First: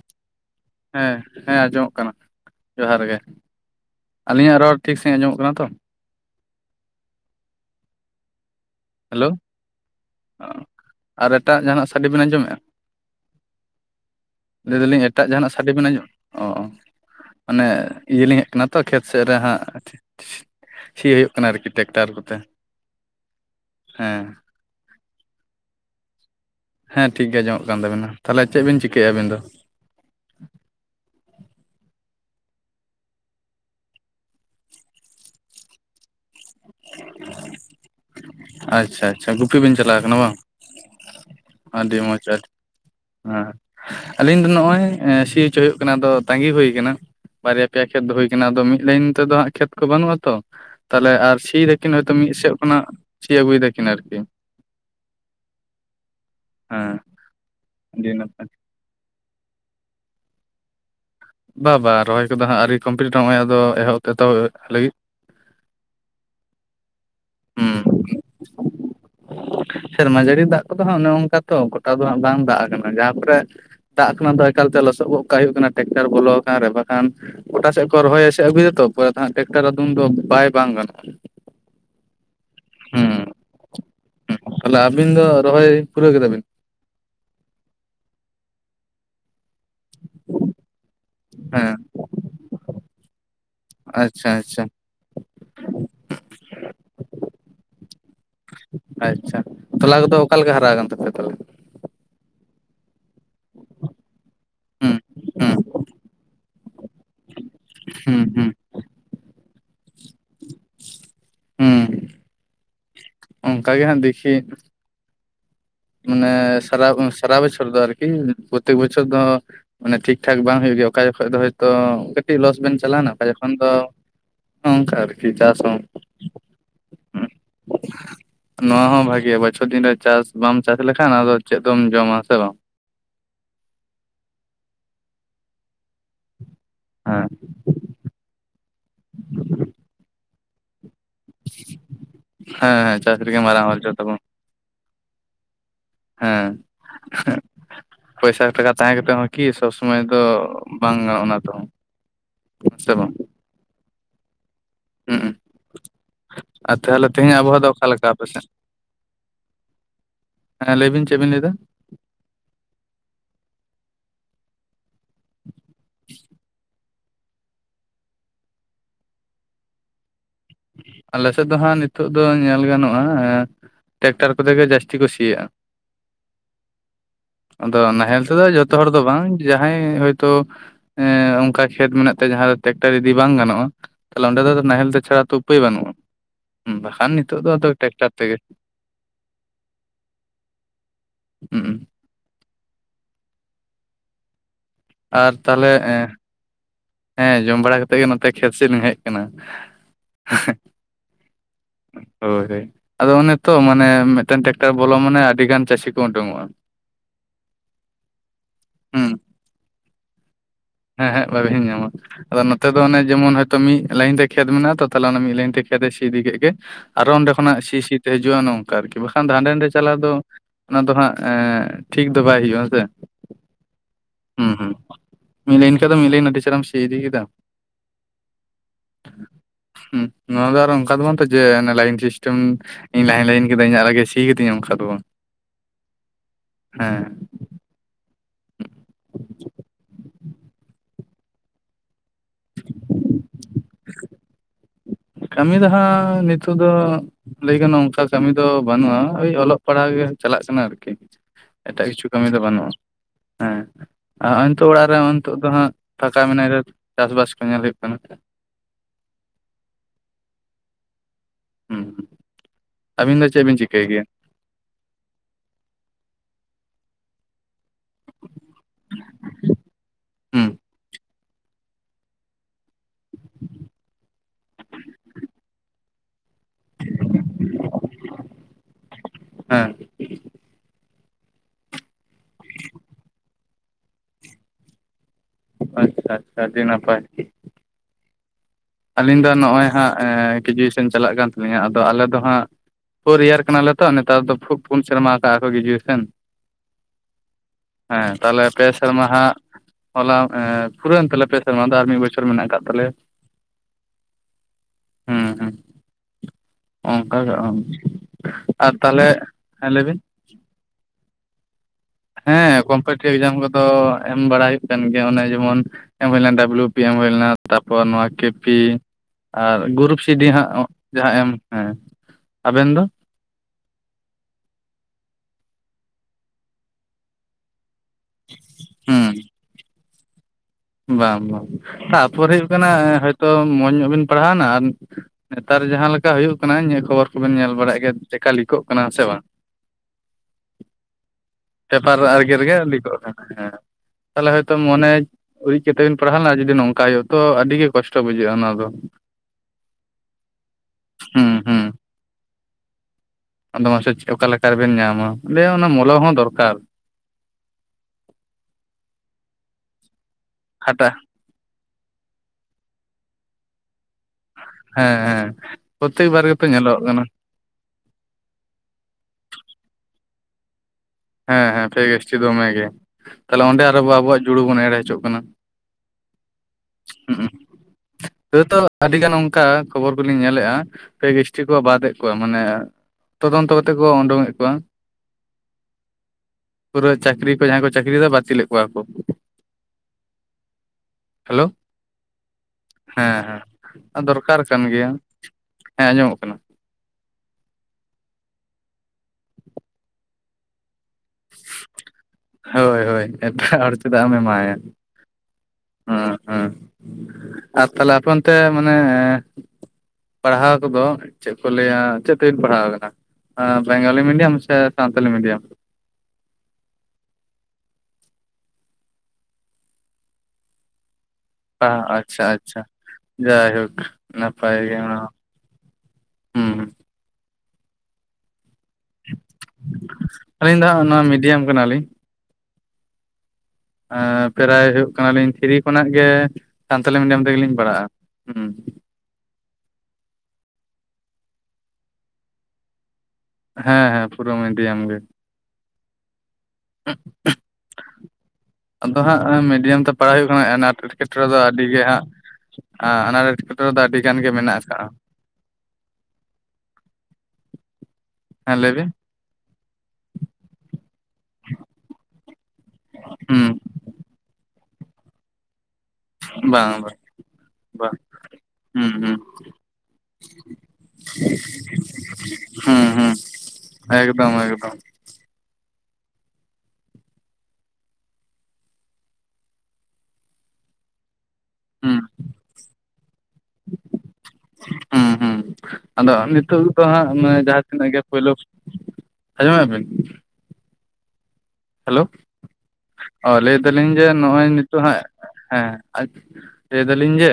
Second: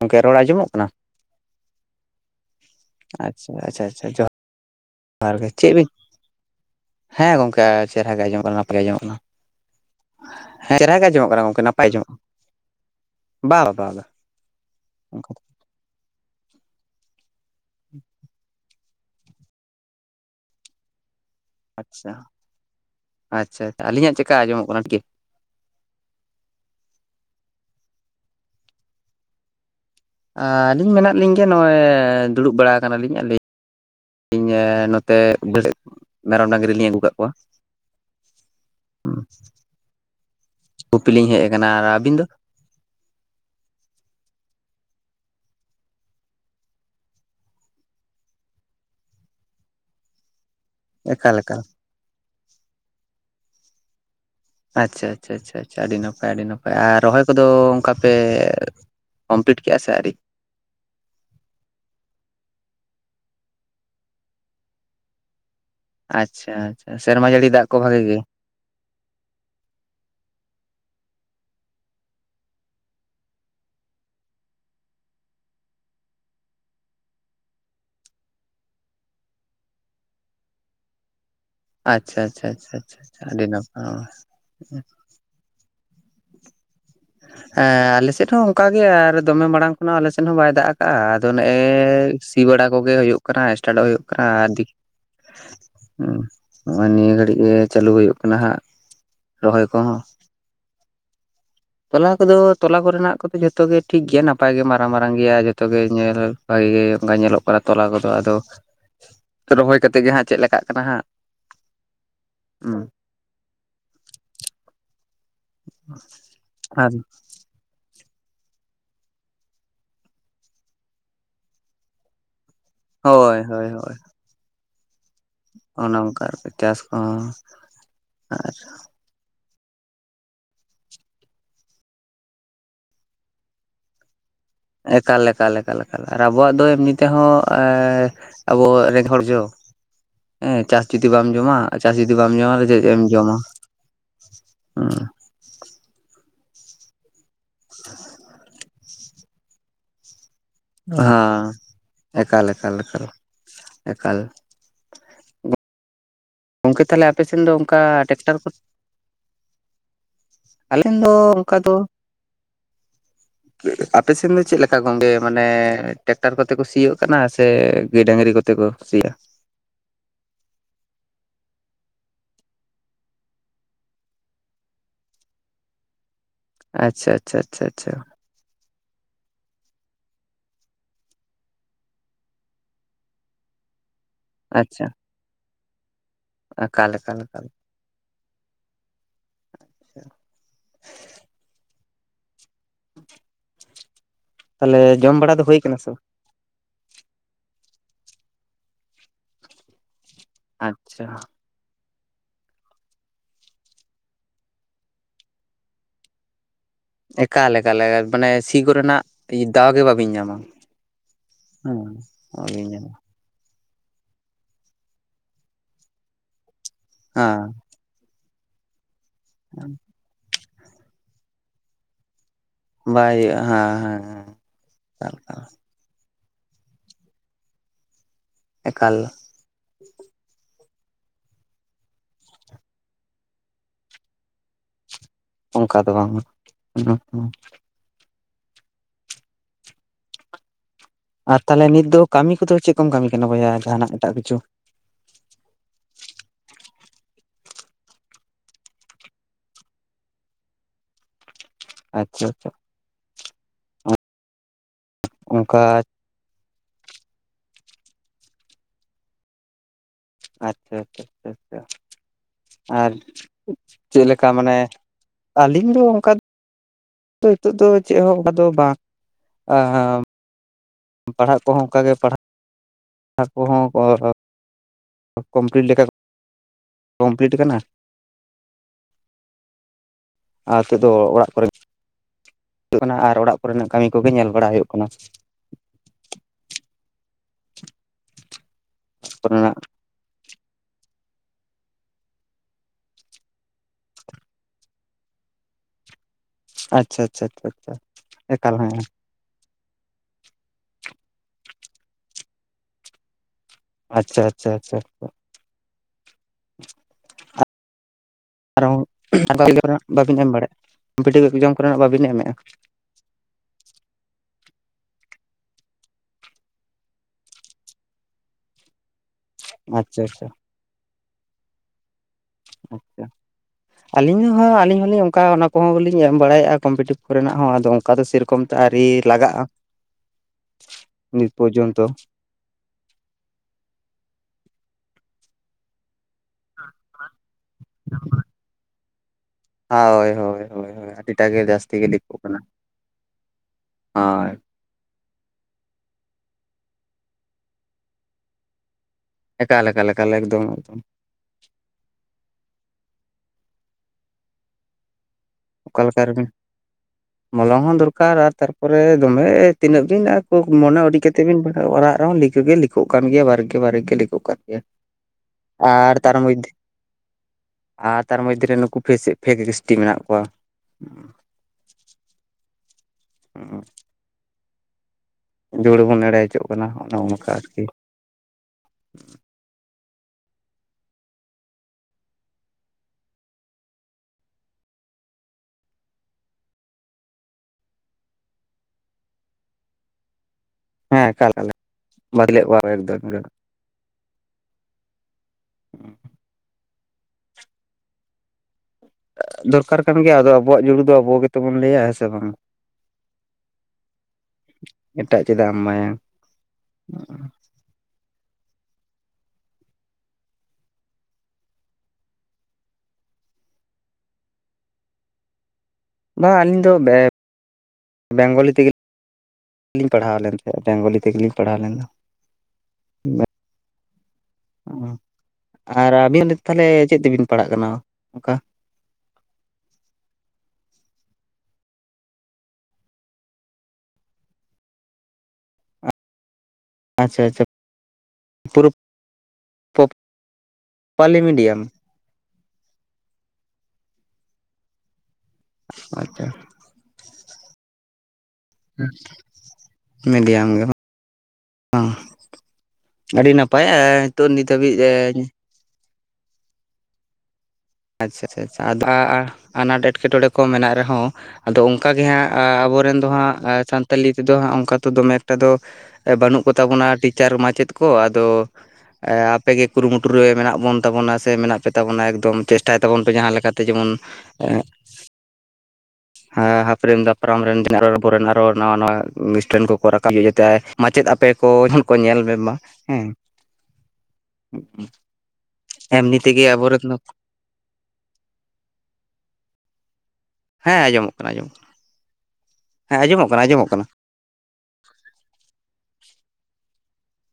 ᱜᱚᱝᱠᱮ ᱨᱚᱲ ᱟᱸᱡᱚᱢᱚᱜ ᱠᱟᱱᱟ᱾ ᱦᱮᱸ ᱦᱮᱸ ᱟᱸᱡᱚᱢᱚᱜ ᱠᱟᱱᱟ ᱡᱚᱦᱟᱨ ᱜᱮ ᱟᱹᱞᱤᱧᱟᱜ ᱨᱚᱲ ᱴᱷᱤᱠ ᱥᱟᱺᱦᱤᱡ ᱦᱟᱨ ᱟᱸᱡᱚᱢᱚᱜ ᱜᱮ ᱠᱟᱱᱟ ᱛᱚ ᱪᱮᱫ ᱵᱤᱱ ᱦᱮᱸ ᱜᱚᱝᱠᱮ ᱪᱮᱨᱦᱟᱜ ᱜᱮ ᱟᱸᱡᱚᱢᱚᱜ ᱠᱟᱱᱟ ᱱᱟᱯᱮ ᱜᱮ ᱟᱸᱡᱚᱢᱚᱜ ᱠᱟᱱᱟ᱾ ᱦᱮᱞᱳ ᱦᱮᱸ ᱪᱮᱦᱮᱨᱟ ᱜᱮ ᱟᱚᱢᱚᱜ ᱟᱨ ᱠᱟᱱᱟ ᱮᱴᱟᱜ ᱜᱚᱝᱠᱮ ᱡᱟᱦᱟᱱᱟᱜ ᱱᱟᱯᱟᱭ ᱥᱟᱰᱮ ᱡᱚᱢᱚᱜᱼᱟ ᱵᱮᱱ ᱟᱸᱡᱚᱢᱮᱫᱼᱟ ᱵᱟᱸ ᱵᱟᱸ ᱵᱟᱸ᱾ ᱞᱟᱹᱭ ᱫᱟᱹᱞᱤᱧ ᱮᱴᱟᱜ ᱡᱟᱦᱟᱱᱟᱜ ᱥᱟᱴᱤ ᱵᱮᱱ ᱟᱡᱚᱢᱚᱜ ᱚ ᱚ᱾ ᱢᱟᱱᱮ ᱤᱭᱟᱹ ᱞᱤᱧ ᱦᱮᱡ ᱠᱟᱱᱟ ᱛᱚ ᱠᱷᱮᱛ ᱥᱮᱫ ᱨᱮ ᱦᱟᱸᱜ᱾ ᱥᱤ ᱦᱩᱭᱩᱜ ᱠᱟᱱᱟ ᱟᱨᱠᱤ ᱴᱮᱠᱴᱟᱨ ᱟᱪᱪᱷᱟ ᱠᱚ ᱛᱮ᱾ ᱟᱪᱪᱷᱟ ᱟᱹᱞᱤᱧᱟᱜ ᱪᱮᱜ ᱠᱟ ᱟᱸᱡᱚᱢᱚᱜ ᱠᱟᱱᱟ ᱟᱨᱠᱤ᱾ ᱦᱮᱸ ᱴᱷᱤᱠ ᱜᱮ ᱟᱡᱚᱢᱚᱜ ᱠᱟᱱ ᱛᱟᱵᱮᱱᱟ ᱛᱟᱦᱞᱮ ᱪᱮᱫ ᱵᱤᱱ ᱪᱤᱠᱟᱹᱭᱭᱟ ᱟᱵᱮᱱ ᱫᱚ᱾ ᱟ ᱞᱤᱧ ᱢᱮᱱᱟᱜ ᱞᱤᱧ ᱜᱮᱭᱟ ᱞᱤᱧ ᱱᱚᱜᱼᱚᱭ ᱫᱩᱲᱩᱵ ᱵᱟᱲᱟ ᱠᱟᱱᱟ ᱞᱤᱧ [unintelligible] ᱤᱧᱟᱹ ᱱᱚᱛᱮ ᱵᱟᱹᱧ ᱥᱮᱜ ᱢᱮᱨᱚᱢ ᱰᱟᱝᱨᱤ ᱞᱤᱧ ᱟᱹᱜᱩ ᱠᱟᱜ ᱠᱚᱣᱟ᱾ ᱟᱪᱪᱷᱟ ᱟᱪᱪᱷᱟ ᱜᱩᱯᱤ ᱵᱤᱱ ᱪᱟᱞᱟᱣ ᱠᱟᱱᱟ ᱵᱟᱝ ᱜᱩᱯᱤ ᱞᱤᱧ ᱦᱮᱡ ᱟᱠᱟᱱᱟ ᱟᱨ ᱟᱰᱤ ᱟᱹᱵᱤᱱ ᱢᱚᱸᱡᱽ ᱫᱚ ᱦᱮᱸ ᱟᱹᱞᱤᱧ ᱫᱚ ᱱᱚᱜᱼᱚᱭ ᱥᱤ ᱦᱚᱪᱚ ᱦᱩᱭᱩᱜ ᱠᱟᱱᱟ ᱟᱫᱚ ᱛᱟᱸᱜᱤ ᱦᱩᱭ ᱠᱟᱱᱟ᱾ ᱵᱟᱨᱭᱟ ᱯᱮᱭᱟ ᱠᱷᱮᱛ ᱫᱚ ᱦᱩᱭ ᱠᱟᱱᱟ ᱟᱫᱚ ᱢᱤᱫ ᱞᱟᱭᱤᱱ ᱛᱮᱫᱚ ᱦᱟᱸᱜ ᱠᱷᱮᱛ ᱠᱚ ᱵᱟᱹᱱᱩᱜ-ᱟ ᱛᱚ᱾ ᱛᱟᱦᱞᱮ ᱮᱠᱟᱞ ᱟᱨ ᱮᱠᱟᱞ ᱥᱤᱭ ᱫᱟᱠᱤᱱ ᱦᱚᱭ ᱛᱚ ᱢᱤᱫ ᱥᱮᱫ ᱠᱷᱚᱱᱟᱜ ᱥᱤ ᱟᱹᱜᱩᱭ ᱫᱟᱠᱤᱱ ᱟᱨᱠᱤ᱾ ᱟᱪᱪᱷᱟ ᱪᱷᱟ ᱪᱷᱟ ᱪᱷᱟ ᱟᱹᱰᱤ ᱱᱟᱯᱟᱭ ᱟᱹᱰᱤ ᱱᱟᱯᱟᱭ ᱟᱨ ᱦᱮᱸ ᱨᱚᱦᱚᱭ ᱠᱚᱫᱚ ᱚᱱᱠᱟ ᱟᱹᱰᱤ ᱯᱮ ᱱᱟᱯᱟᱭ ᱠᱚᱢᱯᱞᱤᱴ ᱠᱮᱼᱟ ᱥᱮ ᱟᱨᱤ ᱵᱟ ᱵᱟ ᱨᱚᱦᱚᱭ ᱠᱚᱫᱚ ᱦᱟᱸᱜ ᱟᱹᱣᱨᱤ ᱠᱚᱢᱯᱞᱤᱴ ᱱᱚᱜᱼᱚᱭ ᱟᱫᱚ ᱮᱦᱚᱵ ᱛᱮᱛᱚ ᱞᱟᱹᱜᱤᱫ ᱟᱪᱪᱷᱟ ᱟᱪᱪᱷᱟ ᱥᱮᱨᱢᱟ ᱡᱟᱹᱲᱤ ᱫᱟᱜᱽ ᱠᱚ ᱦᱩᱸ ᱵᱷᱟᱹᱜᱮ ᱜᱮ [inaudible] ᱥᱮᱨᱢᱟ ᱡᱟᱹᱲᱤ ᱫᱟᱜᱽ ᱠᱚᱫᱚ ᱦᱟᱸᱜ ᱚᱱᱮ ᱚᱱᱠᱟ ᱛᱚ ᱜᱚᱴᱟ ᱫᱚ ᱦᱟᱸᱜ ᱵᱟᱝ ᱫᱟᱜᱽ ᱟᱠᱟᱱᱟ ᱡᱟᱦᱟᱸ ᱠᱚᱨᱮ ᱫᱟᱜᱽ ᱠᱟᱱᱟ ᱫᱚ ᱮᱠᱟᱞᱛᱮ ᱞᱚᱥᱚᱫ ᱜᱚᱫ ᱠᱟᱜ ᱦᱩᱭᱩᱜ ᱠᱟᱱᱟ ᱴᱮᱠᱴᱟᱨ ᱵᱚᱞᱚ ᱟᱠᱟᱱ ᱨᱮ ᱵᱟᱠᱷᱟᱱ ᱜᱚᱴᱟ ᱥᱮᱫ ᱠᱚ ᱨᱚᱦᱚᱭ ᱮᱥᱮᱫ ᱟᱹᱜᱩᱭᱟ ᱛᱚ ᱯᱚᱨᱮ ᱛᱮᱦᱟᱜ ᱴᱮᱠᱴᱟᱨ ᱩᱱ ᱫᱚ ᱵᱟᱭ ᱵᱟᱝ ᱜᱟᱱᱚᱜᱼᱟ ᱟᱪᱪᱷᱟ ᱟᱪᱪᱷᱟ ᱪᱷᱟ ᱪᱷᱟ ᱦᱩᱸ ᱟᱹᱰᱤ ᱱᱟᱯᱟᱭ ᱛᱟᱦᱚᱞᱮ ᱟᱹᱵᱤᱱ ᱫᱚ ᱨᱚᱦᱚᱭ ᱯᱩᱨᱟᱹᱣ ᱠᱮᱫᱟ ᱵᱤᱱ? ᱦᱮᱸ ᱟᱞᱮᱥᱮᱫ ᱦᱚᱸ ᱚᱱᱠᱟ ᱜᱮ ᱟᱨ ᱫᱚᱢᱮ ᱢᱟᱲᱟᱝ ᱠᱷᱚᱱᱟᱜ ᱟᱞᱮᱥᱮᱫ ᱦᱚᱸ ᱵᱟᱭ ᱫᱟᱜᱽ ᱟᱫᱚ ᱦᱮᱸ ᱱᱮᱸᱜᱼᱮᱭ ᱥᱤ ᱵᱟᱲᱟ ᱠᱚᱜᱮ ᱦᱩᱭᱩᱜ ᱠᱟᱱᱟ ᱮᱥᱴᱟᱴᱚᱜ ᱦᱩᱭᱩᱜ ᱠᱟᱱᱟ ᱟᱪᱪᱷᱟ ᱟᱨ ᱟᱪᱪᱷᱟ ᱫᱤ ᱱᱚᱜᱼᱚᱭ ᱱᱤᱭᱟᱹ ᱜᱷᱟᱹᱲᱤᱡᱽ ᱜᱮ ᱪᱟᱹᱞᱩ ᱦᱩᱭᱩᱜ ᱠᱟᱱᱟ ᱦᱟᱸᱜ ᱟᱪᱪᱷᱟ ᱨᱚᱦᱚᱭ ᱛᱚᱞᱟ ᱠᱚᱦᱚᱸ ᱠᱚᱫᱚ ᱚᱠᱟ ᱞᱮᱠᱟ ᱦᱟᱨᱟ ᱟᱠᱟᱱ ᱛᱟᱯᱮᱭᱟ ᱛᱚᱦᱞᱮ ᱛᱚᱞᱟ ᱠᱚᱫᱚ ᱛᱚᱞᱟ ᱠᱚᱨᱮᱱᱟᱜ ᱠᱚᱫᱚ ᱡᱷᱚᱛᱚ ᱜᱮ ᱴᱷᱤᱠ ᱜᱮᱭᱟ ᱱᱟᱯᱟᱭ ᱜᱮ ᱢᱟᱨᱟᱝ ᱦᱩᱸ ᱢᱟᱨᱟᱝ ᱜᱮᱭᱟ ᱦᱩᱸ ᱡᱷᱚᱛᱚ ᱜᱮ ᱧᱮᱞ ᱵᱷᱟᱜᱮ ᱜᱮ ᱚᱱᱠᱟ ᱧᱮᱞᱚᱜ ᱠᱟᱱᱟ ᱛᱚᱞᱟ ᱠᱚᱫᱚ ᱦᱩᱸ ᱟᱫᱚ ᱦᱩᱸ ᱨᱚᱦᱚᱭ ᱠᱟᱛᱮ ᱜᱮ ᱦᱟᱸᱜ ᱪᱮᱫᱞᱮᱠᱟᱜ ᱠᱟᱱᱟ ᱦᱟᱸᱜ ᱦᱩᱸ ᱦᱮᱸ ᱚᱱᱠᱟ ᱜᱮ ᱦᱟᱸᱜ ᱫᱮᱠᱷᱤ ᱢᱟᱱᱮ ᱥᱟᱨᱟ ᱟᱨ ᱥᱟᱨᱟ ᱵᱚᱪᱷᱚᱨ ᱫᱚ ᱟᱨᱠᱤ ᱯᱨᱚᱛᱮᱠ ᱵᱚᱪᱷᱚᱨ ᱫᱚ ᱢᱟᱱᱮ ᱴᱷᱤᱠ ᱴᱷᱟᱠ ᱵᱟᱝ ᱦᱩᱭᱩᱜ ᱜᱮᱭᱟ ᱚᱠᱟ ᱡᱚᱠᱷᱚᱡ ᱫᱚ ᱦᱚᱭᱛᱳ ᱠᱟᱹᱴᱤᱡ ᱞᱚᱥ ᱵᱮᱱ ᱪᱟᱞᱟᱣᱱᱟ ᱚᱠᱟ ᱦᱳᱭ ᱡᱚᱠᱷᱚᱱ ᱦᱳᱭ ᱫᱚ ᱦᱳᱭ ᱚᱝᱠᱟ ᱟᱨᱠᱤ ᱪᱟᱥ ᱦᱚᱸ ᱚᱱᱮ ᱚᱱᱠᱟ ᱟᱨᱠᱤ ᱪᱟᱥ ᱠᱚᱦᱚᱸ ᱟᱨ ᱱᱚᱣᱟ ᱦᱚᱸ ᱵᱷᱟᱜᱮᱭᱟ ᱵᱚᱪᱷᱚᱨ ᱫᱤᱱ ᱨᱮ ᱪᱟᱥ ᱵᱟᱢ ᱪᱟᱥ ᱞᱮᱠᱷᱟᱱ ᱟᱫ ᱪᱮᱫ ᱫᱚᱢ ᱡᱚᱢᱟ ᱥᱮ ᱵᱟᱝ ᱮᱠᱟᱞ ᱮᱠᱟᱞ ᱮᱠᱟᱞ ᱟᱨ ᱟᱵᱚᱣᱟᱜ ᱫᱚ ᱮᱢᱱᱤ ᱦᱮᱸ ᱛᱮᱦᱚᱸ ᱮ ᱟᱵᱚ ᱨᱮᱸᱜ [unintelligible] ᱦᱚᱲ ᱡᱚ ᱦᱮᱸ ᱪᱟᱥ ᱡᱩᱫᱤ ᱵᱟᱢ ᱡᱚᱢᱟ ᱪᱟᱥ ᱡᱩᱫᱤ ᱵᱟᱢ ᱡᱚᱢᱟ ᱦᱮᱸ ᱪᱮᱫ ᱦᱮᱸ ᱮᱢ ᱪᱟᱥ ᱡᱚᱢᱟ? ᱨᱮᱜᱮ ᱢᱟᱨᱟᱝ ᱚᱨᱡᱚ ᱛᱟᱵᱚᱱ ᱦ [unintelligible] ᱦᱮᱸ [inaudible] ᱯᱚᱭᱥᱟ ᱴᱟᱠᱟ ᱛᱟᱦᱮᱸ ᱠᱟᱛᱮ ᱦᱚᱸ ᱠᱤ ᱥᱚᱵᱽ ᱥᱚᱢᱚᱭ ᱫᱚ ᱵᱟᱝ ᱜᱟᱱᱚᱜᱼᱟ ᱚᱱᱟ ᱦᱚᱸ ᱛᱮᱦᱚᱸ ᱮᱠᱟᱞ ᱮᱠᱟᱞ ᱥᱮ ᱮᱠᱟᱞ ᱦᱮᱸ ᱟᱨ ᱜᱚᱝᱠᱮ ᱛᱟᱦᱚᱞᱮ ᱛᱟᱦᱞᱮ ᱟᱯᱮ ᱛᱮᱦᱤᱧ ᱥᱮᱱ ᱟᱵᱚᱦᱟᱣᱟ ᱫᱚ ᱚᱱᱠᱟ ᱚᱠᱟ ᱞᱮᱠᱟ ᱟᱯᱮ ᱴᱮᱠᱴᱟᱨ ᱥᱮᱫ? ᱠᱚ ᱦᱮᱸ ᱟᱞᱮ ᱞᱟᱹᱭ ᱥᱮᱱ ᱵᱤᱱ ᱫᱚ ᱪᱮᱫ ᱵᱤᱱ ᱞᱟᱹᱭᱫᱟ? ᱚᱱᱠᱟ ᱟᱯᱮᱥᱮᱱ ᱫᱚ ᱪᱮᱫ ᱞᱮᱠᱟ ᱜᱚᱝᱠᱮ ᱢᱟᱱᱮ ᱴᱮᱠᱴᱟᱨ ᱠᱚᱛᱮ ᱠᱚ ᱥᱤᱭᱚᱜ ᱠᱟᱱᱟ ᱥᱮ ᱜᱟᱹᱭ ᱰᱟᱹᱝᱨᱤ ᱠᱚᱛᱮ? ᱛᱮᱠᱚ ᱥᱤᱭᱟ ᱟᱞᱮᱥᱮᱫ ᱫᱚ ᱦᱟᱸᱜ ᱱᱤᱛᱳᱜ ᱫᱚ ᱧᱮᱞ ᱜᱟᱱᱚᱜᱼᱟ ᱴᱮᱠᱴᱟᱨ ᱠᱚᱛᱮ ᱜᱮ ᱡᱟᱹᱥᱛᱤ ᱠᱚ ᱥᱤᱭᱟᱜᱼᱟ᱾ ᱟᱪᱪᱷᱟ ᱟᱪᱪᱷᱟ ᱟᱫᱚ ᱟᱪᱪᱷᱟ ᱱᱟᱦᱮᱞ ᱛᱮᱫᱚ ᱡᱚᱛᱚ ᱦᱚᱲ ᱫᱚ ᱵᱟᱝ ᱡᱟᱦᱟᱸᱭ ᱦᱚᱭᱛᱳ ᱮ ᱚᱱᱠᱟ ᱠᱷᱮᱛ ᱢᱮᱱᱟᱜ ᱛᱟᱭ ᱡᱟᱦᱟᱸ ᱫᱚ ᱴᱮᱠᱴᱟᱨ ᱤᱫᱤ ᱵᱟᱝ ᱜᱟᱱᱚᱜᱼᱟ᱾ ᱛᱟᱦᱞᱮ ᱚᱸᱰᱮ ᱫᱚ ᱟᱪᱪᱷᱟ ᱱᱟᱦᱮᱞ ᱫᱚ ᱪᱷᱟᱲᱟ ᱛᱚ ᱩᱯᱟᱹᱭ ᱵᱟᱹᱱᱩᱜᱼᱟ ᱮᱠᱟᱞ ᱵᱟᱠᱷᱟᱱ ᱮᱠᱟᱞ ᱱᱤᱛᱚᱜ ᱮᱠᱟᱞ ᱫᱚ ᱴᱮᱠᱴᱟᱨ ᱛᱮᱜᱮ ᱦᱩ ᱛᱟᱦᱚᱞᱮ ᱡᱚᱢ ᱵᱟᱲᱟ ᱟᱨ ᱫᱚ ᱦᱩᱭ ᱛᱟᱦᱚᱞᱮ ᱠᱟᱱᱟ ᱥᱮ ᱵᱟᱝ ᱦᱮᱸ ᱡᱚᱢ ᱵᱟᱲᱟ ᱠᱟᱛᱮᱫ ᱜᱮ ᱱᱚᱛᱮ ᱠᱷᱮᱛ ᱥᱮᱫ ᱞᱤᱧ ᱦᱮᱡ ᱟᱠᱟᱱᱟ᱾ ᱟᱪᱪᱷᱟ ᱦᱳᱭ ᱦᱳᱭ ᱟᱫᱚ ᱚᱱᱮ ᱛᱚ ᱢᱟᱱᱮ ᱢᱤᱫᱴᱮᱱ ᱴᱨᱟᱠᱴᱟᱨ ᱵᱚᱞᱚ ᱢᱟᱱᱮ ᱟᱹᱰᱤ ᱜᱟᱱ ᱪᱟᱹᱥᱤ ᱠᱚ ᱚᱰᱳᱝᱚᱜᱼᱟ᱾ ᱮᱠᱟᱞ ᱮᱠᱟᱞ ᱢᱟᱱᱮ ᱥᱤ ᱠᱚᱨᱮᱱᱟᱜ ᱦᱩᱸ ᱫᱟᱣ ᱜᱮ ᱵᱟᱹᱵᱤᱱ ᱧᱟᱢᱟ? ᱦᱮᱸ ᱦᱮᱸ ᱵᱟᱹᱜᱤᱧ ᱧᱟᱢᱟ ᱟᱫᱚ ᱵᱟᱵᱤᱱ ᱱᱚᱛᱮ ᱫᱚ ᱧᱟᱢᱟ ᱚᱱᱮ ᱡᱮᱢᱚᱱ ᱛᱚ ᱢᱤᱫ ᱞᱟᱭᱤᱱ ᱛᱮ ᱠᱷᱮᱛ ᱢᱮᱱᱟᱜᱼᱟ ᱛᱚ ᱛᱟᱦᱚᱞᱮ ᱚᱱᱟ ᱢᱤᱫ ᱞᱟᱭᱤᱱ ᱛᱮ ᱠᱷᱮᱛ ᱮ ᱥᱤ ᱤᱫᱤ ᱠᱮᱫ ᱜᱮ ᱟᱨᱚ ᱚᱸᱰᱮ ᱦᱮᱸ ᱠᱷᱚᱱᱟᱜ ᱥᱤ ᱥᱤ ᱦᱤᱡᱩᱜᱼᱟ ᱱᱚᱝᱠᱟ ᱟᱨᱠᱤ ᱵᱟᱠᱷᱟᱱ ᱫᱚ ᱦᱟᱰᱮ ᱱᱟᱰᱮ ᱪᱟᱞᱟᱣ ᱫᱚ ᱚᱱᱟ ᱫᱚ ᱦᱟᱸᱜ ᱮ ᱴᱷᱤᱠ ᱫᱚ ᱵᱟᱭ ᱦᱩᱭᱩᱜᱼᱟ᱾ ᱥᱮ ᱵᱟᱭ ᱦᱩᱭᱩᱜᱼᱟ ᱦᱮᱸ ᱦᱮᱸ ᱱᱤᱱᱠᱟ ᱫᱚ ᱢᱤᱫ ᱞᱟᱭᱤᱱ ᱟᱹᱰᱤ ᱪᱮᱦᱨᱟᱢ ᱥᱤ ᱤᱫᱤ ᱠᱮᱫᱟ᱾ ᱮᱠᱟᱞ ᱦᱩᱸ ᱱᱚᱣᱟ ᱫᱚ ᱟᱨᱚ ᱚᱱᱠᱟ ᱫᱚ ᱵᱟᱝᱛᱚ ᱡᱮ ᱞᱟᱭᱤᱱ ᱥᱤᱥᱴᱮᱢ ᱤᱧ ᱞᱟᱦᱟᱸᱧ ᱞᱟᱭᱤᱤᱱ ᱠᱮᱫᱟ ᱤᱧ ᱟᱜᱮ ᱥᱤ ᱠᱟᱛᱤᱧᱟ ᱚᱱᱠᱟ ᱫᱚ ᱵᱟᱝ ᱚᱱᱠᱟ ᱫᱚ ᱵᱟᱝ ᱦᱮᱸ [inaudible] ᱟᱨ ᱛᱟᱦᱚᱞᱮ ᱱᱤᱛ ᱫᱚ ᱠᱟᱹᱢᱤ ᱠᱚᱫᱚ ᱪᱮᱫ ᱠᱚᱢ ᱠᱟᱹᱢᱤ ᱠᱟᱱᱟ ᱵᱚᱭᱦᱟ ᱡᱟᱦᱟᱱᱟᱜ ᱮᱴᱟᱜ ᱠᱤᱪᱷᱩ ᱠᱟᱹᱢᱤ ᱫᱚ ᱦᱟᱸᱜ ᱱᱤᱛᱳᱜ ᱫᱚ ᱞᱟᱹᱭ ᱜᱟᱱᱚᱜᱼᱟ ᱚᱱᱠᱟ ᱠᱟᱹᱢᱤ ᱫᱚ ᱵᱟᱹᱱᱩᱜᱼᱟ ᱳᱭ ᱚᱞᱚᱜ ᱯᱟᱲᱦᱟᱣ ᱜᱮ ᱪᱟᱞᱟᱜ ᱠᱟᱱᱟ ᱟᱨᱠᱤ ᱮᱴᱟᱜ ᱠᱤᱪᱷᱩ ᱠᱟᱹᱢᱤ ᱟᱪᱪᱷᱟ ᱫᱚ ᱟᱪᱪᱷᱟ ᱵᱟᱹᱱᱩᱜᱼᱟ ᱦᱮᱸ ᱟᱨᱜ ᱱᱚᱜᱼᱚᱭ ᱱᱤᱛᱳᱜ ᱚᱲᱟᱜ ᱨᱮ ᱱᱤᱛᱳᱜ ᱫᱚ ᱦᱟᱸᱜ ᱚᱱᱠᱟ ᱯᱷᱟᱸᱠᱟ ᱢᱮᱱᱟᱭ ᱨᱮ ᱪᱟᱥ-ᱵᱟᱥ ᱠᱚ ᱧᱮᱞ ᱦᱩᱭᱩᱜ ᱠᱟᱱᱟ᱾ ᱟᱪᱪᱷᱟ ᱟᱪᱪᱷᱟ ᱟᱪᱪᱷᱟ ᱦᱩᱸ ᱟᱪᱪᱷᱟ ᱟᱨ ᱟᱹᱵᱤᱱ ᱫᱚ ᱪᱮᱫ ᱵᱤᱱ ᱪᱤᱠᱟᱹᱭ ᱪᱮᱫ ᱜᱮᱭᱟ ᱞᱮᱠᱟ? ᱚᱱᱠᱟ ᱢᱟᱱᱮ ᱟᱹᱞᱤᱧ ᱫᱚ ᱚᱱᱠᱟ ᱛᱚ ᱱᱤᱛᱚᱜ ᱫᱚ ᱪᱮᱫ ᱦᱚᱸ ᱟᱫᱚ ᱵᱟᱝ ᱦᱩᱸ ᱯᱟᱲᱦᱟᱜ ᱠᱚᱦᱚᱸ ᱚᱱᱠᱟᱜᱮ ᱯᱟᱲᱦᱟᱜ ᱠᱚᱦᱚᱸ ᱠᱚᱢᱯᱞᱤᱴ ᱞᱮᱠᱟ ᱠᱚᱢᱯᱞᱤᱴ ᱠᱟᱱᱟ ᱦᱮᱸ [inaudible] ᱟᱫᱚ ᱫᱚ ᱚᱲᱟᱜ ᱠᱚᱨᱮ [unintelligible] ᱟᱨ ᱚᱲᱟᱜ ᱠᱚᱨᱮᱱᱟᱜ ᱠᱟᱹᱢᱤ ᱠᱚᱜᱮ ᱧᱮᱞ ᱵᱟᱲᱟ ᱦᱩᱭᱩᱜ ᱠᱟᱱᱟ ᱟᱪᱪᱷᱟ ᱟᱪᱪᱷᱟ ᱟᱹᱰᱤ ᱱᱟᱯᱟᱭ ᱟᱹᱞᱤᱧ ᱫᱚ ᱠᱚᱨᱮᱱᱟᱜ ᱱᱚᱜᱼᱚᱭ ᱦᱟᱸᱜ ᱜᱨᱮᱡᱩᱭᱮᱥᱚᱱ ᱪᱟᱞᱟᱜ ᱠᱟᱱ ᱛᱟᱹᱞᱤᱧᱟ ᱟᱫᱚ ᱟᱞᱮ ᱫᱚ ᱦᱟᱸᱜ ᱯᱷᱳᱨ ᱤᱭᱟᱨ ᱠᱟᱱᱟᱞᱮ ᱛᱚ ᱱᱮᱛᱟᱨ ᱫᱚ ᱯᱷᱩ ᱯᱩᱱ ᱥᱮᱨᱢᱟ ᱠᱟᱜᱼᱟ ᱠᱚ ᱜᱨᱮᱡᱩᱭᱮᱥᱮᱱ ᱟᱪᱪᱷᱟ ᱟᱪᱪᱷᱟ ᱟᱪᱪᱷᱟ ᱦᱮᱸ ᱛᱟᱦᱞᱮ ᱮᱠᱟᱞ ᱯᱮ ᱦᱮᱸ ᱥᱮᱨᱢᱟ ᱦᱟᱸᱜ ᱦᱚᱞᱟ ᱯᱩᱨᱟᱹᱣ ᱮᱱ ᱛᱟᱞᱮ ᱯᱮ ᱥᱮᱨᱢᱟ ᱫᱚ ᱟᱨ ᱢᱤᱫ ᱵᱚᱪᱷᱚᱨ ᱢᱮᱱᱟᱜ ᱟᱠᱟᱫ ᱛᱟᱞᱮᱭᱟ ᱟᱪᱪᱷᱟ ᱟᱪᱪᱷᱟ ᱟᱪᱪᱷᱟ ᱦᱩᱸ ᱦᱩᱸ ᱚᱱᱠᱟ ᱜᱮ [unintelligible] ᱟᱨ ᱛᱟᱦᱚᱞᱮ ᱦᱮᱸ ᱞᱟᱹᱭ ᱵᱤᱱ ᱵᱟᱵᱤᱱ ᱮᱢ ᱵᱟᱲᱟᱭᱟᱜᱼᱟ ᱠᱚᱢᱯᱮᱴᱤᱵᱷ ᱮᱠᱡᱟᱢ ᱠᱚᱨᱮᱱᱟᱜ ᱵᱟᱵᱤᱱ ᱮᱢᱮᱜᱼᱟ [unintelligible] ᱮᱠᱡᱟᱢ ᱠᱚᱫᱚ ᱮᱢ ᱵᱟᱲᱟᱟᱭ ᱦᱩᱭᱩᱜ ᱠᱟᱱ ᱜᱮᱭᱟ ᱚᱱᱮ ᱡᱮᱢᱚᱱ ᱮᱢ ᱦᱩᱭ ᱞᱮᱱᱟ ᱰᱟᱵᱞᱳ ᱵᱤ ᱯᱤ ᱮᱢ ᱦᱩᱭ ᱞᱮᱱᱟ ᱛᱟᱯᱚᱨ ᱱᱚᱣᱟ ᱠᱮ ᱯᱤ ᱟᱨ ᱜᱨᱩᱯ ᱟᱪᱪᱷᱟ ᱥᱤ ᱰᱤ ᱟᱪᱪᱷᱟ ᱦᱟᱸᱜ ᱡᱟᱦᱟᱸ ᱮᱢ ᱦᱮᱸ ᱟᱵᱮᱱ ᱫᱚ [unintelligible] ᱟᱹᱞᱤᱧ ᱦᱚᱸ ᱟᱹᱞᱤᱧ ᱦᱚᱸᱞᱤᱧ ᱚᱱᱠᱟ ᱚᱱᱟ ᱠᱚᱦᱚᱸᱞᱤᱧ ᱮᱢ ᱵᱟᱲᱟᱭᱮᱫᱼᱟ ᱠᱚᱢᱯᱤᱴᱤᱵᱽ ᱠᱚᱨᱮ ᱱᱟᱜ ᱦᱚᱸ ᱟᱫᱚ ᱥᱮᱨᱚᱠᱚᱢ ᱛᱮ ᱟᱹᱣᱨᱤ ᱦᱩᱸ ᱞᱟᱜᱟᱜᱼᱟ ᱵᱟᱝ ᱱᱤᱛ ᱵᱟᱝ ᱯᱚᱨᱡᱚᱱᱛᱚ ᱛᱟᱨᱯᱚᱨ ᱦᱩᱭᱩᱜ ᱠᱟᱱᱟ ᱦᱳᱭᱛᱚ ᱢᱚᱸᱡᱽ ᱧᱚᱜ ᱵᱤᱱ ᱯᱟᱲᱦᱟᱣᱱᱟ ᱟᱨ ᱱᱮᱛᱟᱨ ᱡᱟᱦᱟᱸ ᱞᱮᱠᱟ ᱦᱩᱭᱩᱜ ᱠᱟᱱᱟ ᱤᱧᱟᱹᱜ ᱠᱷᱚᱵᱚᱨ ᱠᱚᱵᱮᱱ ᱧᱮᱞ ᱵᱟᱲᱟᱭᱮᱫ ᱜᱮᱭᱟ ᱪᱮᱫᱠᱟ ᱞᱤᱠᱚᱜ ᱠᱟᱱᱟ ᱥᱮ ᱵᱟᱝ ᱦᱟ ᱦᱳᱭ ᱦᱳᱭ ᱦᱳᱭ ᱟᱰᱤ ᱴᱟᱜ ᱜᱮ ᱡᱟᱥᱛᱤ ᱯᱮᱯᱟᱨ ᱟᱨᱜᱮ ᱨᱮᱜᱮ ᱞᱤᱠᱚᱜ ᱠᱟᱱᱟ ᱦᱮᱸ ᱛᱟᱦᱚᱞᱮ ᱦᱳᱭ ᱛᱚ ᱢᱚᱱᱮ ᱩᱨᱤᱡ ᱠᱟᱛᱮ ᱵᱤᱱ ᱯᱟᱲᱦᱟᱣ ᱞᱮᱱᱟ ᱟᱨ ᱡᱩᱫᱤ ᱱᱚᱝᱠᱟ ᱦᱩᱭᱩᱜᱼᱟ ᱛᱚ ᱟᱹᱰᱤ ᱜᱮ ᱠᱚᱥᱴᱚ ᱵᱩᱡᱷᱟᱹᱜᱼᱟ ᱚᱱᱟ ᱫᱚ ᱮᱠᱟᱞ ᱮᱠᱟᱞ ᱮᱠᱟᱞ ᱮᱠᱫᱚᱢ ᱦᱩᱸ ᱦᱩᱸ ᱟᱫᱚ ᱢᱟᱥᱮ ᱪᱮᱫ ᱚᱠᱟ ᱞᱮᱠᱟ ᱨᱮᱵᱮᱱ ᱧᱟᱢᱟ ᱞᱮᱭ ᱚᱱᱟ ᱚᱠᱟ ᱢᱚᱞᱚᱝ ᱞᱮᱠᱟ ᱦᱚᱸ ᱨᱮᱵᱤᱱ ᱫᱚᱨᱠᱟᱨ ᱢᱚᱞᱚᱝ ᱦᱚᱸ ᱫᱚᱨᱠᱟᱨ ᱟᱨ ᱛᱟᱨᱯᱚᱨᱮ ᱫᱚᱢᱮ ᱛᱤᱱᱟᱹᱜ ᱫᱤᱱ ᱢᱚᱱᱮ ᱦᱟᱴᱟᱜ ᱩᱨᱤᱡ ᱠᱟᱛᱮ ᱛᱮ ᱵᱤᱱ ᱯᱟᱲᱦᱟᱜ ᱵᱟᱲᱟᱜ ᱨᱮᱦᱚᱸ ᱞᱤᱠᱚ ᱜᱮ ᱞᱤᱠᱚᱜ ᱠᱟᱱ ᱜᱮᱭᱟ ᱵᱟᱨᱮᱠᱮ ᱵᱟᱨᱮᱠᱮ ᱞᱤᱠᱚᱜ ᱠᱟᱱ ᱜᱮᱭᱟ ᱦᱮᱸ ᱦᱮᱸ ᱟᱨ ᱯᱨᱚᱛᱮᱠ ᱛᱟᱨ ᱵᱟᱨ ᱜᱮᱛᱚ ᱢᱚᱫᱽᱫᱷᱮ ᱧᱮᱞᱚᱜᱚᱜ ᱠᱟᱱᱟ ᱟᱨ ᱛᱟᱨ ᱢᱚᱫᱽᱫᱷᱮ ᱨᱮ ᱱᱩᱠᱩ ᱯᱷᱮᱥ ᱯᱷᱮᱠ ᱮᱥᱴᱤ ᱢᱮᱱᱟᱜ ᱠᱚᱣᱟ ᱦᱮᱸ ᱦᱮᱸ ᱯᱷᱮᱠ ᱮᱥᱴᱤ ᱫᱚᱢᱮ ᱜᱮ ᱛᱟᱦᱚᱞᱮ ᱚᱸᱰᱮ ᱟᱨᱚ ᱟᱵᱚᱣᱟᱜ ᱡᱩᱲᱩ ᱵᱚᱱ ᱮᱲᱮ ᱦᱚᱪᱚᱜ ᱠᱟᱱᱟ ᱡᱩᱲᱩ ᱵᱚᱱ ᱮᱲᱮ ᱦᱚᱪᱚᱜ ᱠᱟᱱᱟ ᱚᱱᱮ ᱚᱱᱠᱟ ᱟᱨᱠᱤ ᱛᱟᱹᱣ ᱛᱚ ᱟᱹᱰᱤᱜᱟᱱ ᱚᱱᱠᱟ ᱠᱷᱚᱵᱚᱨ ᱠᱚᱞᱤᱧ ᱧᱮᱞᱮᱫᱼᱟ ᱯᱷᱮᱠ ᱮᱥᱴᱤ ᱠᱚ ᱵᱟᱫ ᱮᱫ ᱠᱚᱣᱟ ᱢᱟᱱᱮ ᱛᱚᱫᱚᱱᱛᱚ ᱠᱟᱛᱮ ᱠᱚ ᱩᱰᱩᱝ-ᱮᱫ ᱠᱚᱣᱟ ᱯᱩᱨᱟᱹ ᱪᱟᱹᱠᱨᱤ ᱠᱚ ᱡᱟᱦᱟᱸᱭ ᱠᱚ ᱪᱟᱹᱠᱨᱤᱭᱫᱟ ᱵᱟᱹᱛᱤᱞᱮᱫ ᱠᱚᱣᱟ ᱠᱚ ᱦᱮᱸ ᱮᱠᱟᱞ ᱦᱮᱞᱳ ᱵᱟᱛᱤᱞ ᱮᱫ ᱠᱚᱭᱟ ᱠᱚ ᱮᱠᱫᱚᱢ ᱦᱮᱸ ᱮᱠᱫᱚᱢ ᱫᱚᱨᱠᱟᱨ ᱠᱟᱱ ᱜᱮᱭᱟ ᱦᱮᱸ ᱟᱸᱡᱚᱢᱚᱜ ᱠᱟᱱᱟ ᱫᱚᱨᱠᱟᱨ ᱠᱟᱱ ᱜᱮᱭᱟ ᱟᱫᱚ ᱟᱵᱚᱣᱟᱜ ᱡᱩᱲᱤ ᱫᱚ ᱟᱵᱚ ᱜᱮᱛᱚᱵᱚᱱ ᱞᱟᱹᱭᱟ ᱦᱮᱸ ᱥᱮ ᱵᱟᱝ ᱦᱳᱭ ᱦᱳᱭ ᱮᱴᱟᱜ ᱦᱚᱲ ᱪᱮᱫᱟᱜ ᱮᱢ ᱮᱢᱟᱭᱟ ᱮᱴᱟᱜ ᱪᱮᱫᱟᱜ ᱮᱢ ᱢᱟᱭᱟ ᱦᱮᱸ ᱟᱨ ᱛᱟᱦᱚᱞᱮ ᱟᱯᱮ ᱚᱱᱛᱮ ᱢᱟᱱᱮ- ᱯᱟᱲᱦᱟᱣ ᱠᱚᱫᱚ ᱪᱮᱫ ᱠᱚ ᱞᱟᱹᱭᱟ ᱪᱮᱫ ᱛᱮᱵᱤᱱ ᱯᱟᱲᱦᱟᱣ ᱟᱠᱟᱱᱟ ᱵᱮᱜᱟᱞᱤ ᱢᱤᱰᱤᱭᱟᱢ ᱥᱮ ᱥᱟᱱᱛᱟᱞᱤ ᱢᱤᱰᱤᱭᱟᱢ ᱵᱟᱝ ᱟᱹᱞᱤᱧ ᱫᱚ [unintelligible] ᱵᱮᱝᱜᱚᱞᱤ ᱛᱮᱜᱮ ᱞᱤᱧ ᱯᱟᱲᱦᱟᱣ ᱞᱮᱱ ᱛᱟᱦᱮᱸᱫ ᱵᱮᱝᱜᱚᱞᱤ ᱛᱮᱜᱮ ᱟᱪᱪᱷᱟ ᱟᱪᱪᱷᱟ ᱡᱟᱭᱦᱳᱠ ᱱᱟᱯᱟᱭ ᱜᱮ ᱚᱱᱟᱦᱸ ᱟᱨ ᱟᱹᱵᱤᱱ ᱫᱚ ᱛᱟᱦᱚᱞᱮ ᱪᱮᱫ ᱛᱮᱵᱤᱱ ᱯᱟᱲᱟᱜ ᱠᱟᱱᱟ ᱚᱱᱠᱟ? ᱟᱹᱞᱤᱧ ᱫᱚ ᱦᱟᱸᱜ ᱱᱚᱣᱟ ᱢᱤᱰᱤᱭᱟᱢ ᱠᱟᱱᱟᱞᱤᱧ ᱯᱨᱮᱨᱟᱭ ᱦᱩᱭᱩᱜ ᱠᱟᱱᱟᱞᱤᱧ ᱛᱨᱤ ᱠᱷᱚᱱᱟᱜ ᱜᱮ ᱥᱟᱱᱛᱟᱞᱤ ᱢᱤᱰᱤᱭᱟᱢ ᱟᱪᱪᱷᱟ ᱟᱪᱪᱷᱟ ᱛᱮᱜᱮᱞᱤᱧ ᱯᱟᱲᱦᱟᱜᱼᱟ ᱦᱸ ᱯᱩᱨᱟᱹ ᱯᱟᱞᱤ ᱢᱤᱰᱤᱭᱟᱢ ᱦᱮᱸ ᱦᱮᱸ ᱯᱩᱨᱟᱹ ᱢᱤᱰᱤᱭᱟᱢ ᱜᱮ ᱟᱪᱪᱷᱟ ᱦᱮᱸ ᱟᱫᱚ ᱦᱟᱸᱜ ᱢᱤᱰᱤᱭᱟᱢ ᱛᱮ ᱯᱟᱲᱦᱟᱜ ᱦᱩᱭᱩᱜ ᱠᱟᱱᱟ ᱢᱤᱰᱤᱭᱟᱢ ᱜᱮ ᱟᱱᱟᱴᱠᱮᱛᱨᱮ ᱫᱚ ᱟᱹᱰᱤ ᱜᱮ ᱦᱟᱸᱜ ᱟᱨ ᱵᱟᱝ? ᱚᱱᱟᱨᱮ ᱟᱹᱰᱤ ᱴᱴᱠᱮᱴᱮ ᱱᱟᱯᱟᱭ ᱫᱚ ᱟᱹᱰᱤ ᱜᱟᱱ ᱜᱮ ᱱᱤᱛᱚᱜ ᱱᱤᱛ ᱢᱮᱱᱟᱜ ᱦᱟᱹᱵᱤᱡ ᱟᱠᱟᱜᱼᱟ ᱟᱪᱪᱷᱟ ᱦᱮᱸ ᱞᱟᱹᱭ ᱵᱤᱱ ᱟᱪᱪᱷᱟᱷᱟ ᱟᱱᱟᱴ ᱮᱸᱴᱠᱮᱴᱚᱬᱮ ᱠᱚ ᱢᱮᱱᱟᱜ ᱨᱮᱦᱚᱸ ᱟᱫᱚ ᱚᱱᱠᱟᱟᱜ ᱜᱮ ᱦᱟᱸᱜ ᱟᱵᱚᱮᱱ ᱫᱚ ᱦᱟᱸᱜ ᱦᱩᱸ ᱥᱟᱱᱛᱟᱞᱤ ᱛᱮᱫᱚ ᱦᱟᱸᱜ ᱚᱱᱠᱟ ᱫᱚ ᱫᱚᱢᱮ ᱮᱠᱴᱟ ᱫᱚ ᱵᱟᱹᱱᱩᱜ ᱠᱚᱛᱟ ᱵᱟᱝ ᱵᱚᱱᱟ ᱵᱟᱝ ᱴᱤᱪᱟᱨ ᱢᱟᱪᱮᱫ ᱠᱚ ᱵᱟᱝ ᱟᱫᱚ ᱦᱩᱸ ᱦᱩᱸ ᱟᱯᱮᱜ ᱜᱮ ᱠᱩᱨᱩᱢᱩᱴᱩᱨ ᱨᱮ ᱢᱮᱱᱟᱜ ᱵᱚᱱ ᱛᱟᱵᱚᱱᱟ ᱥᱮ ᱢᱮᱱᱟᱜ ᱯᱮ ᱛᱟᱵᱚᱱᱟ ᱮᱠᱫᱚᱢ ᱪᱮᱥᱴᱟ ᱛ ᱦᱩᱸ ᱛᱟᱵᱚᱱ ᱦᱩᱸ ᱯᱮ ᱡᱟᱦᱟᱸ ᱞᱮᱠᱟ ᱛᱮ ᱡᱮᱢᱚᱱ ᱮᱠᱫᱚᱢ [inaudible] ᱦᱮ ᱦᱟᱯᱨᱢ ᱫᱟᱯᱨᱟᱢ ᱨᱮᱱ ᱟᱵᱚᱨᱮᱱ ᱟᱨᱚ ᱱᱟᱣᱟ ᱱᱟᱣᱟ ᱮᱴᱮᱱ ᱠᱚᱠᱚ ᱨᱟᱠᱟᱵ ᱦᱩᱭᱩᱜ ᱡᱟᱛᱮ ᱢᱟᱪᱮᱫ ᱟᱯᱮ ᱠᱚ ᱠᱚ ᱦᱩᱸ ᱧᱮᱞ ᱢᱟ ᱦᱮᱸ ᱦᱩᱸ ᱦᱩᱸ ᱟᱫᱚ ᱮᱢᱱᱤ ᱛᱮᱜᱮ ᱱᱤᱛᱳ ᱟᱵᱚᱨᱮᱱ ᱫᱚ ᱦᱟᱸᱜ ᱢᱟᱱᱮ ᱡᱟᱦᱟᱸ ᱛᱤᱱᱟᱹᱜ ᱜᱮ ᱯᱳᱭᱞᱳ ᱟᱸᱡᱚᱢᱮᱫ ᱵᱤᱱ ᱦᱮᱸ ᱟᱸᱡᱚᱢᱚᱜ ᱠᱟᱱᱟ ᱟᱸᱡᱚᱢ ᱠᱟᱱᱟ ᱦᱮᱞᱳ ᱦᱮᱸ ᱚ ᱟᱸᱡᱚᱢᱚᱜ ᱠᱟᱱᱟ ᱞᱟᱹᱭ ᱮ ᱟᱸᱡᱚᱢᱚᱜ ᱠᱟᱱᱟ ᱫᱟᱞᱤᱧ ᱡᱮ ᱱᱚᱜᱼᱚᱭ ᱱᱤᱛᱳ ᱦᱟᱸᱜ ᱦᱮᱸ ᱞᱟᱹᱭ ᱫᱟᱞᱤᱧ ᱡᱮ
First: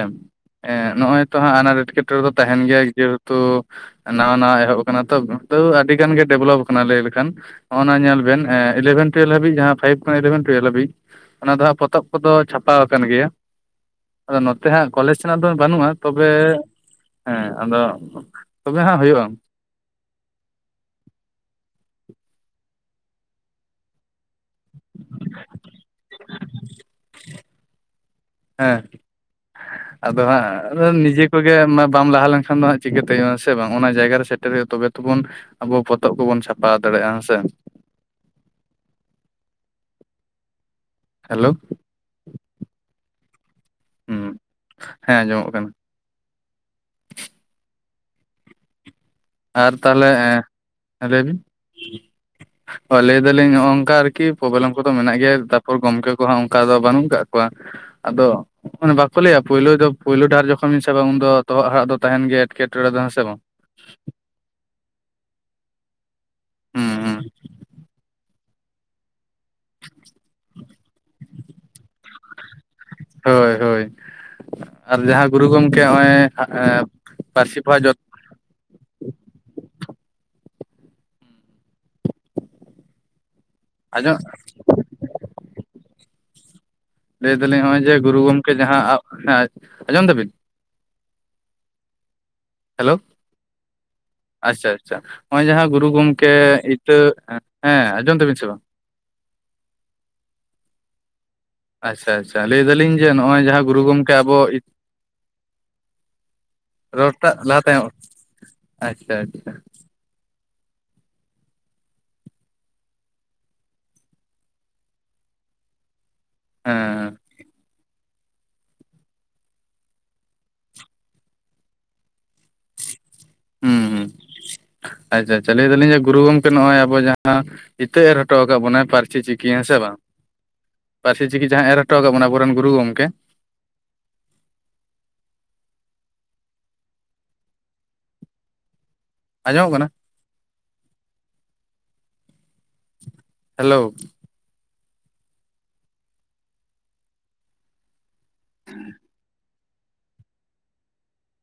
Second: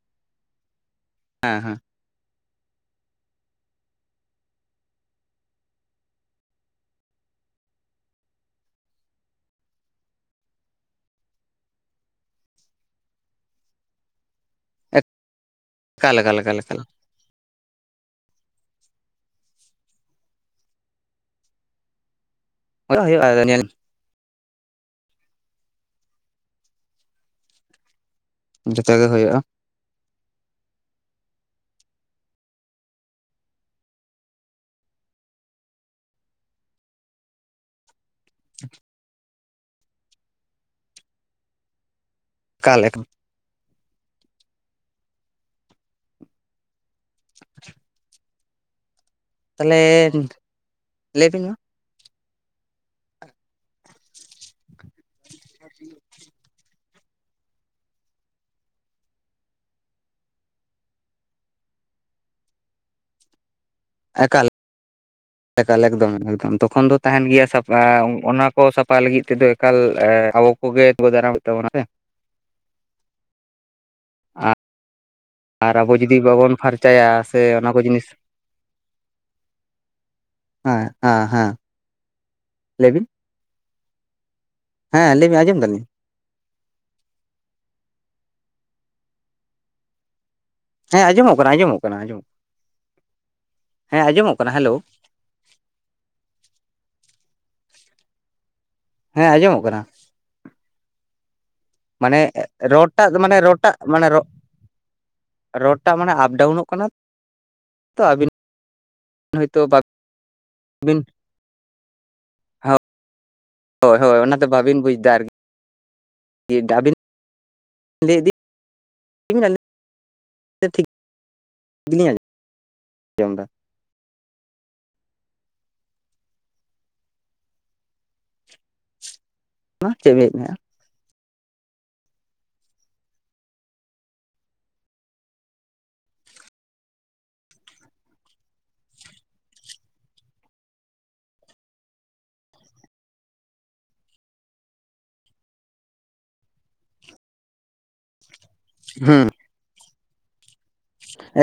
ᱱᱚᱜᱚᱭ ᱚ ᱦᱮᱸ ᱦᱮᱸ ᱟᱱᱟᱴ ᱮᱴᱠᱮᱴᱬᱮ ᱫᱚ ᱛᱟᱦᱮᱱ ᱜᱮᱭᱟ ᱡᱮᱦᱮᱛᱩ ᱱᱟᱶᱟ ᱱᱟᱣᱟ ᱮᱦᱚᱵ ᱟᱠᱟᱱᱟ ᱛᱚ ᱟᱹᱰᱤ ᱜᱟᱱ ᱜᱮ ᱰᱮᱵᱷᱞᱚᱯ ᱟᱠᱟᱱᱟ ᱞᱟᱹᱭ ᱞᱮᱠᱷᱟᱱ ᱚᱱᱟ ᱧᱮᱞ ᱵᱮᱱ ᱤᱞᱮᱵᱷᱮᱱ ᱴᱩᱭᱮᱞ ᱦᱟᱹᱵᱤᱡ ᱡᱟᱦᱟᱸ ᱯᱷᱟᱭᱤᱵ ᱠᱷᱚᱱ ᱤᱞᱮᱵᱷᱮᱱ ᱴᱩᱭᱮᱞ ᱦᱵᱤᱡ ᱚᱱᱟ ᱫᱚ ᱦ ᱯᱚᱛᱚᱵ ᱠᱚᱫᱚ ᱪᱷᱟᱯᱟ ᱟᱠ ᱜᱮᱭᱟ ᱟᱫᱚ ᱛᱮ ᱦᱟᱸᱜ ᱠᱚᱞᱮᱡᱽ ᱨᱮᱱᱟᱜ ᱫᱚ ᱵᱟᱹᱱᱩᱜᱼᱟ ᱮᱠᱟᱞ ᱛᱚᱵᱮ ᱮᱠᱟᱞ ᱮᱠᱟᱞ ᱮᱠᱟᱞ ᱦᱮᱸ ᱟᱫᱚ ᱛᱚᱵᱮ ᱦᱟᱜ ᱦᱩᱭᱩᱜᱼᱟ ᱦᱩᱭᱩᱜᱼᱟ ᱧᱮᱞ ᱦᱮᱸ ᱡᱚᱛᱚ ᱜᱮ ᱦᱩᱭᱩᱜᱼᱟ ᱟᱫᱚ ᱦᱟᱸᱜ ᱱᱤᱡᱮ ᱠᱚᱜᱮ ᱵᱟᱢ ᱞᱟᱦᱟ ᱞᱮᱱᱠᱷᱟᱱ ᱫᱚ ᱦᱟᱸᱜ ᱪᱤᱠᱟᱹᱛᱮᱼᱟ ᱥᱮ ᱵᱟᱝ ᱚᱱᱟ ᱡᱟᱭᱜᱟ ᱨᱮ ᱛᱚᱵᱮ ᱛᱵᱚᱱ ᱟᱵᱚ ᱯᱚᱛᱚᱵ ᱠᱚᱵᱚᱱ ᱪᱷᱟᱯᱟ ᱫᱟᱲᱮᱭᱟᱜᱼᱟ ᱦᱮᱸᱥᱮ [inaudible] ᱦᱮᱞᱳ ᱠᱟᱞᱠᱷ ᱦᱮᱸ ᱟᱸᱡᱚᱢᱚᱜ ᱠᱟᱱᱟ [inaudible] ᱟᱨ ᱛᱟᱦᱚᱞᱮ ᱞᱟᱹᱭ ᱵᱤᱱ ᱞᱟᱹᱭᱵᱤᱱ ᱢᱟ ᱚ ᱞᱟᱹᱭᱫᱟᱞᱤᱧ ᱱᱚᱜᱼᱚ ᱱᱚᱝᱠᱟ ᱟᱨᱠᱤ ᱯᱨᱚᱵᱞᱮᱢ ᱠᱚᱫᱚ ᱢᱮᱱᱟᱜ ᱜᱮᱭᱟ ᱛᱟᱯᱚᱨ ᱜᱚᱝᱠᱮ ᱠᱚᱦᱟᱸᱜ ᱚᱱᱠᱟ ᱫᱚ ᱵᱟᱹᱱᱩᱜ ᱟᱠᱟᱟᱜ ᱠᱚᱣᱟ ᱟᱫᱚ ᱟᱱᱮ ᱵᱟᱠᱚ ᱞᱟᱹᱭᱟ ᱯᱳᱭᱞᱳ ᱫᱚ ᱯᱳᱭᱞᱳ ᱰᱟᱦᱟᱨ ᱡᱚᱠᱷᱚᱱᱧ ᱥᱮ ᱵᱟᱝ ᱩᱱ ᱫᱚ ᱛᱚᱦᱚᱜ ᱦᱟᱲᱟᱜ ᱫᱚ ᱛᱟᱦᱮᱱ ᱜᱮᱭᱟ ᱮᱴᱠᱮᱴᱚᱬᱮ ᱫᱚ ᱦᱮᱸ ᱵᱟᱝ [inaudible] ᱮᱠᱟᱞ ᱮᱠᱟᱞ ᱮᱠᱫᱚᱢ ᱮᱠᱫᱚᱢ ᱛᱚᱠᱷᱚᱱ ᱦᱩᱸ ᱫᱚ ᱦᱩᱸ ᱛᱟᱦᱮᱱ ᱜᱤᱭᱟ ᱥᱟᱯᱟᱯ ᱚᱱᱟ ᱠᱚ ᱥᱟᱯᱷᱟ ᱞᱟᱹᱜᱤᱫ ᱛᱮᱫᱚ ᱮᱠᱟᱞ ᱟᱵᱚ ᱠᱚᱜᱮ ᱠᱚ ᱫᱟᱨᱟᱢ ᱠᱮᱵᱚᱱᱟ ᱥᱮ ᱦᱳᱭ ᱦᱳᱭ ᱟᱨ ᱡᱟᱦᱟᱸ ᱜᱩᱨᱩ ᱟᱨ ᱜᱚᱝᱠᱮ ᱟᱵᱚ ᱦᱚᱜᱼᱚᱭ ᱡᱩᱫᱤ ᱟᱹᱜ ᱵᱟᱵᱚᱱ ᱮᱸ ᱯᱷᱟᱨᱪᱟᱭᱟ ᱯᱟᱹᱨᱥᱤ ᱥᱮ ᱚᱱᱟ ᱯᱚᱦᱟ ᱠᱚ ᱡᱚᱛ ᱡᱤᱱᱤᱥ ᱦᱮᱸ ᱟᱸ ᱦᱮᱸ ᱞᱮᱵᱤᱱ ᱟᱸᱡᱚᱢᱚᱜ ᱦᱮᱸ ᱞᱮᱭ ᱢᱮ ᱟᱸᱡᱚᱢ ᱫᱟᱞᱤᱧ ᱞᱟᱹᱭ ᱫᱟᱹᱞᱤᱧ ᱦᱚᱜᱼᱚᱭ ᱡᱮ ᱜᱩᱨᱩ ᱜᱚᱢᱠᱮ ᱡᱟᱦᱟᱸ ᱟᱵ ᱟᱸᱡᱚᱢ ᱫᱟᱹᱵᱤᱱ ᱦᱮᱸ ᱟᱸᱚᱢᱚᱜ ᱠᱟᱱᱟ ᱟᱸᱡᱚᱢᱚᱜ ᱠᱟᱱᱟ ᱟᱸᱚᱢᱚᱜ ᱠᱟᱱᱟ ᱦᱮᱞᱳ ᱟᱪᱪᱷᱟ ᱦᱮᱞᱳ ᱟᱪᱪᱷᱟ ᱦᱚᱜᱼᱚᱭ ᱡᱟᱦᱟᱸ ᱜᱩᱨᱩ ᱜᱚᱢᱠᱮ ᱤᱛᱟᱹ ᱮᱸ ᱟᱸᱡᱚᱢ ᱛᱟᱵᱤᱱ ᱥᱮ ᱵᱟᱝ ᱦᱮᱸ ᱟᱸᱡᱚᱢᱚᱜ ᱠᱟᱱᱟ ᱟᱪᱪᱷᱟ ᱢᱟᱱᱮ ᱟᱪᱪᱷᱟ ᱞᱟᱹᱭ ᱫᱟᱞᱤᱧ ᱡᱮ ᱨᱚᱴᱟᱜ ᱢᱟᱱᱮ ᱱᱚᱜᱼᱚᱭ ᱡᱟᱦᱟᱸ ᱨᱚᱴᱟᱜ ᱜᱩᱨᱩ ᱢᱟᱱᱮ ᱜᱚᱢᱠᱮ ᱨᱚ ᱟᱵᱚ ᱨᱚᱰ ᱴᱟᱜ ᱢᱟᱱᱮ ᱟᱯᱰᱟᱣᱩᱱᱚᱜ ᱠᱟᱱᱟ ᱨᱚᱲᱴᱟᱜ ᱞᱟᱦᱟ ᱛᱟᱭᱚᱢ ᱛᱚ ᱟᱹᱵᱤᱱ ᱟᱪᱪᱷᱟ ᱟᱪᱪᱷᱟ ᱦᱳᱭᱛᱚ ᱵᱟ ᱵᱤᱱ ᱦᱳᱭ ᱦᱳᱭ ᱚᱱᱟᱛᱮ ᱵᱟᱹᱵᱤᱱ ᱵᱩᱡᱽᱫᱟ ᱟᱨᱠᱤ [unintelligible] ᱫᱟᱵᱤᱱ ᱦᱮᱸ ᱞᱮᱭᱫᱤᱱ [unintelligible] ᱴᱷᱤᱠ ᱜᱤᱞᱤᱧ ᱟᱸᱡᱚᱢ ᱮᱫᱟ ᱦᱩᱸ ᱦᱩᱸ ᱟᱪᱪᱷᱟ ᱟᱪᱷᱟ ᱞᱮᱭ ᱫᱟᱹᱞᱤᱧ ᱡᱮ ᱜᱩᱨᱩ ᱜᱚᱝᱠᱮ ᱱᱚᱜᱼᱚᱭ ᱟᱵᱚᱭᱟᱜ ᱡᱟᱦᱟᱸ ᱤᱛᱟᱹ ᱮᱨ ᱦᱚᱴᱚ ᱠᱟᱜ ᱵᱚᱱᱟᱭ ᱯᱟᱹᱨᱥᱤ ᱪᱤᱠᱤ ᱠᱤ ᱦᱮᱸᱥᱮ ᱢᱟ ᱵᱟᱝ ᱪᱮᱫ ᱵᱤᱱ ᱞᱟᱹᱭᱮᱫ ᱯᱟᱹᱨᱥᱤ ᱪᱤᱠᱤ ᱡᱟᱸᱦᱟᱭ ᱮᱨ ᱦᱚᱴᱚᱠᱟᱜ ᱵᱚᱱᱟ ᱟᱵᱚᱨᱮᱱ ᱜᱩᱨᱩ ᱜᱚᱝᱠᱮ ᱟᱸᱡᱚᱢᱚᱜ ᱠᱟᱱᱟ ᱦᱮᱞᱳ ᱦᱩᱸ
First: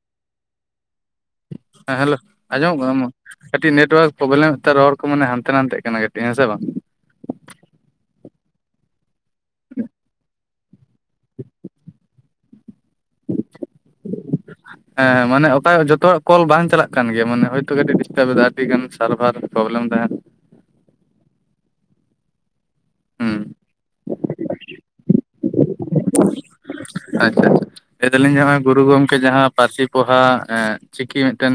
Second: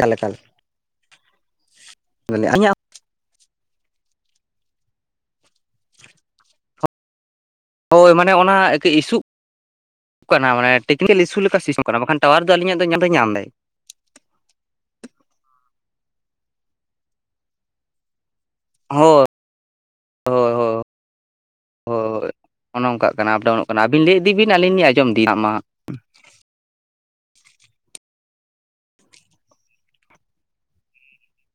ᱮᱲ ᱞᱮᱠᱟᱞ ᱦᱮᱸ ᱦᱮᱞᱳ ᱟᱹᱞᱤᱧᱟᱜ ᱟᱸᱡᱚᱢᱚᱜ ᱠᱟᱱᱟ ᱢᱟ ᱠᱟᱹᱴᱤᱡ ᱱᱮᱴᱣᱟᱨᱠ ᱯᱚᱵᱽᱞᱮᱢ ᱮᱛᱮᱜ ᱨᱚᱲ ᱠᱚ ᱢᱟᱱᱮ ᱦᱟᱱᱛᱮ ᱱᱟᱛᱮᱜ ᱠᱟᱱᱟ ᱠᱟᱹᱴᱤᱜ ᱦᱮᱸ ᱥᱮ ᱵᱟᱝ ᱦᱳᱭ ᱢᱟᱱᱮ ᱚᱱᱟ ᱠᱤᱡ ᱤᱥᱩᱜ [inaudible] ᱠᱟᱱᱟ ᱢᱟᱱᱮ ᱴᱮᱠᱱᱤᱠᱮᱞ ᱤᱥᱩ ᱞᱮᱠᱟ ᱥᱤᱥᱚᱜ ᱠᱟᱱᱟ ᱵᱟᱠᱷᱟᱱ ᱴᱟᱣᱟᱨ ᱫᱚ ᱟᱞᱤᱧᱟᱜ ᱫᱚ ᱧᱟᱢ ᱫᱟᱭ ᱧᱟᱢ ᱫᱟᱭ ᱦᱮᱸ ᱢᱟᱱᱮ ᱚᱠᱟ ᱡᱚᱛᱚᱣᱟᱜ ᱠᱚᱞ ᱵᱟᱝ ᱪᱟᱞᱟᱜ ᱠᱟᱱ ᱜᱮᱭᱟ ᱢᱟᱱᱮ ᱦᱳᱭᱛᱳ ᱠᱟᱹᱴᱤᱡ ᱰᱤᱥᱴᱟᱵᱽ ᱮᱫᱟ ᱟᱹᱰᱤᱜᱟᱱ ᱦᱳᱭ ᱥᱟᱨᱵᱷᱟᱨ ᱯᱨᱚᱵᱞᱮᱢ ᱛᱟᱦᱮᱸᱱ ᱦᱳᱭ ᱚᱱᱮ ᱚᱝᱠᱟᱜ ᱠᱟᱱᱟ ᱦᱩᱸ ᱟᱯᱰᱟᱣᱩᱱᱚᱜ ᱠᱟᱱᱟ ᱟᱹᱵᱤᱱ ᱞᱮ ᱤᱫᱤ ᱵᱤᱱ ᱟᱹᱞᱤᱧ ᱞᱤᱧ ᱟᱸᱡᱚᱢ ᱤᱫᱤ ᱦᱟᱸᱜ ᱢᱟ ᱟᱪᱪᱷᱟ ᱟᱪᱪᱷᱟ ᱞᱮᱭ ᱫᱟᱞᱤᱧ ᱡᱮ ᱦᱚᱜᱼᱚᱭ ᱜᱩᱨᱩ ᱜᱚᱝᱠᱮ ᱡᱟᱦᱟᱸ ᱯᱟᱹᱨᱥᱤ ᱯᱚᱦᱟ ᱮᱸᱜ ᱪᱤᱠᱤ ᱢᱤᱜᱴᱮᱱ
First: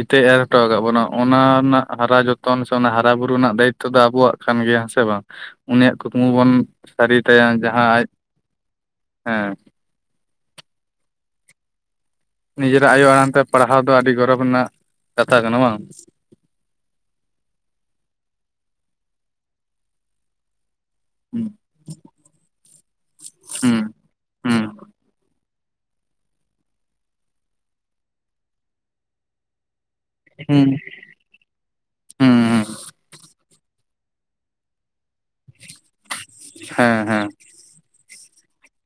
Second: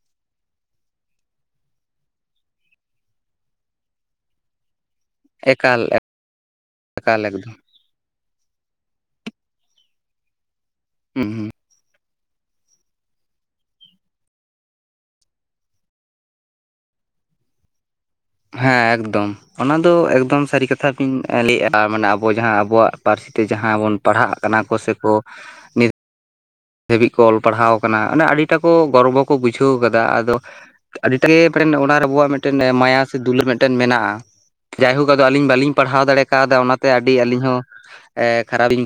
ᱤᱛᱟᱹᱭ ᱮᱨ ᱦᱚᱴᱚ ᱠᱟᱜ ᱵᱚᱱᱟ ᱚᱱᱟ ᱨᱮᱱᱟᱜ ᱦᱟᱨᱟ ᱡᱚᱛᱚᱱ ᱥᱮ ᱚᱱᱟ ᱦᱟᱨᱟ ᱵᱩᱨᱩ ᱱᱟᱜ ᱫᱟᱭᱤᱛ ᱱᱤᱛᱚᱜ ᱫᱚ ᱟᱵᱚᱣᱟᱜ ᱠᱟᱱ ᱜᱮᱭᱟ ᱦᱮᱸ ᱥᱮ ᱵᱟᱝ ᱮᱠᱟᱞ ᱩᱱᱤᱭᱟᱜ ᱠᱩᱠᱢᱩ ᱵᱚᱱ ᱥᱟᱹᱨᱤ ᱮᱠᱟᱞ ᱛᱟᱭᱟ ᱮᱠᱫᱚᱢ ᱡᱟᱦᱟᱸ ᱟᱡ ᱦᱮᱸ ᱦᱩᱸ ᱦᱩᱸ ᱱᱤᱡᱮᱨᱟᱜ ᱟᱭᱳ ᱟᱲᱟᱝ ᱛᱮ ᱯᱟᱲᱦᱟᱣ ᱫᱚ ᱟᱹᱰᱤ ᱜᱚᱨᱚᱵᱽ ᱨᱮᱱᱟᱜ ᱠᱟᱛᱷᱟ ᱠᱟᱱᱟ ᱵᱟᱝ ᱦᱮᱸ ᱮᱠᱫᱚᱢ ᱚᱱᱟ ᱫᱚ ᱮᱠᱫᱚᱢ ᱥᱟᱹᱨᱤ ᱠᱟᱛᱷᱟ ᱠᱤᱱ ᱦᱩᱸ ᱞᱮᱭᱮᱜᱼᱟ ᱢᱟᱱᱮ ᱟᱵᱚ ᱡᱟᱦᱟᱸ ᱟᱵᱚᱣᱟᱜ ᱯᱟᱹᱨᱥᱤ ᱛᱮ ᱡᱟᱦᱟᱸ ᱦᱩᱸ ᱵᱚᱱ ᱯᱟᱲᱦᱟᱜ ᱠᱟᱱᱟ ᱦᱩᱸ ᱠᱚ ᱥᱮᱠᱚ ᱱᱤᱛ ᱫᱷᱟᱹᱵᱤᱡ ᱠᱚ ᱚᱞ ᱯᱟᱲᱦᱟᱣ ᱠᱟᱱᱟ ᱟᱱᱟ ᱟᱹᱰᱤ ᱴᱟᱠᱚ ᱜᱚᱨᱵᱚ ᱠᱚ ᱵᱩᱡᱷᱟᱹᱣ ᱠᱟᱫᱟ ᱟᱫᱚ ᱦᱩᱸ ᱟᱹᱰᱤᱴᱟᱜᱮ ᱯᱮᱱ ᱚᱱᱟ ᱨᱮ ᱟᱵᱚᱣᱟᱜ ᱦᱩᱸ ᱢᱤᱴᱮᱫᱴᱮᱱ ᱢᱟᱭᱟ ᱥᱮ ᱫᱩᱞᱟᱹᱲ ᱢᱮᱫᱴᱮᱱ ᱢᱮᱱᱟᱜᱼᱟ ᱡᱟᱭᱦᱳᱠ ᱟᱫᱚ ᱟᱞᱤᱧ ᱵᱟᱞᱤᱧ ᱯᱟᱲᱦᱟᱣ ᱫᱟᱲᱮ ᱠᱟᱣᱫᱟ ᱚᱱᱟᱛᱮ ᱦᱮᱸ ᱟᱹᱰᱤ ᱦᱮᱸ ᱟᱞᱤᱧ ᱦᱚᱸ ᱮ ᱠᱷᱟᱨᱟᱯᱤᱧ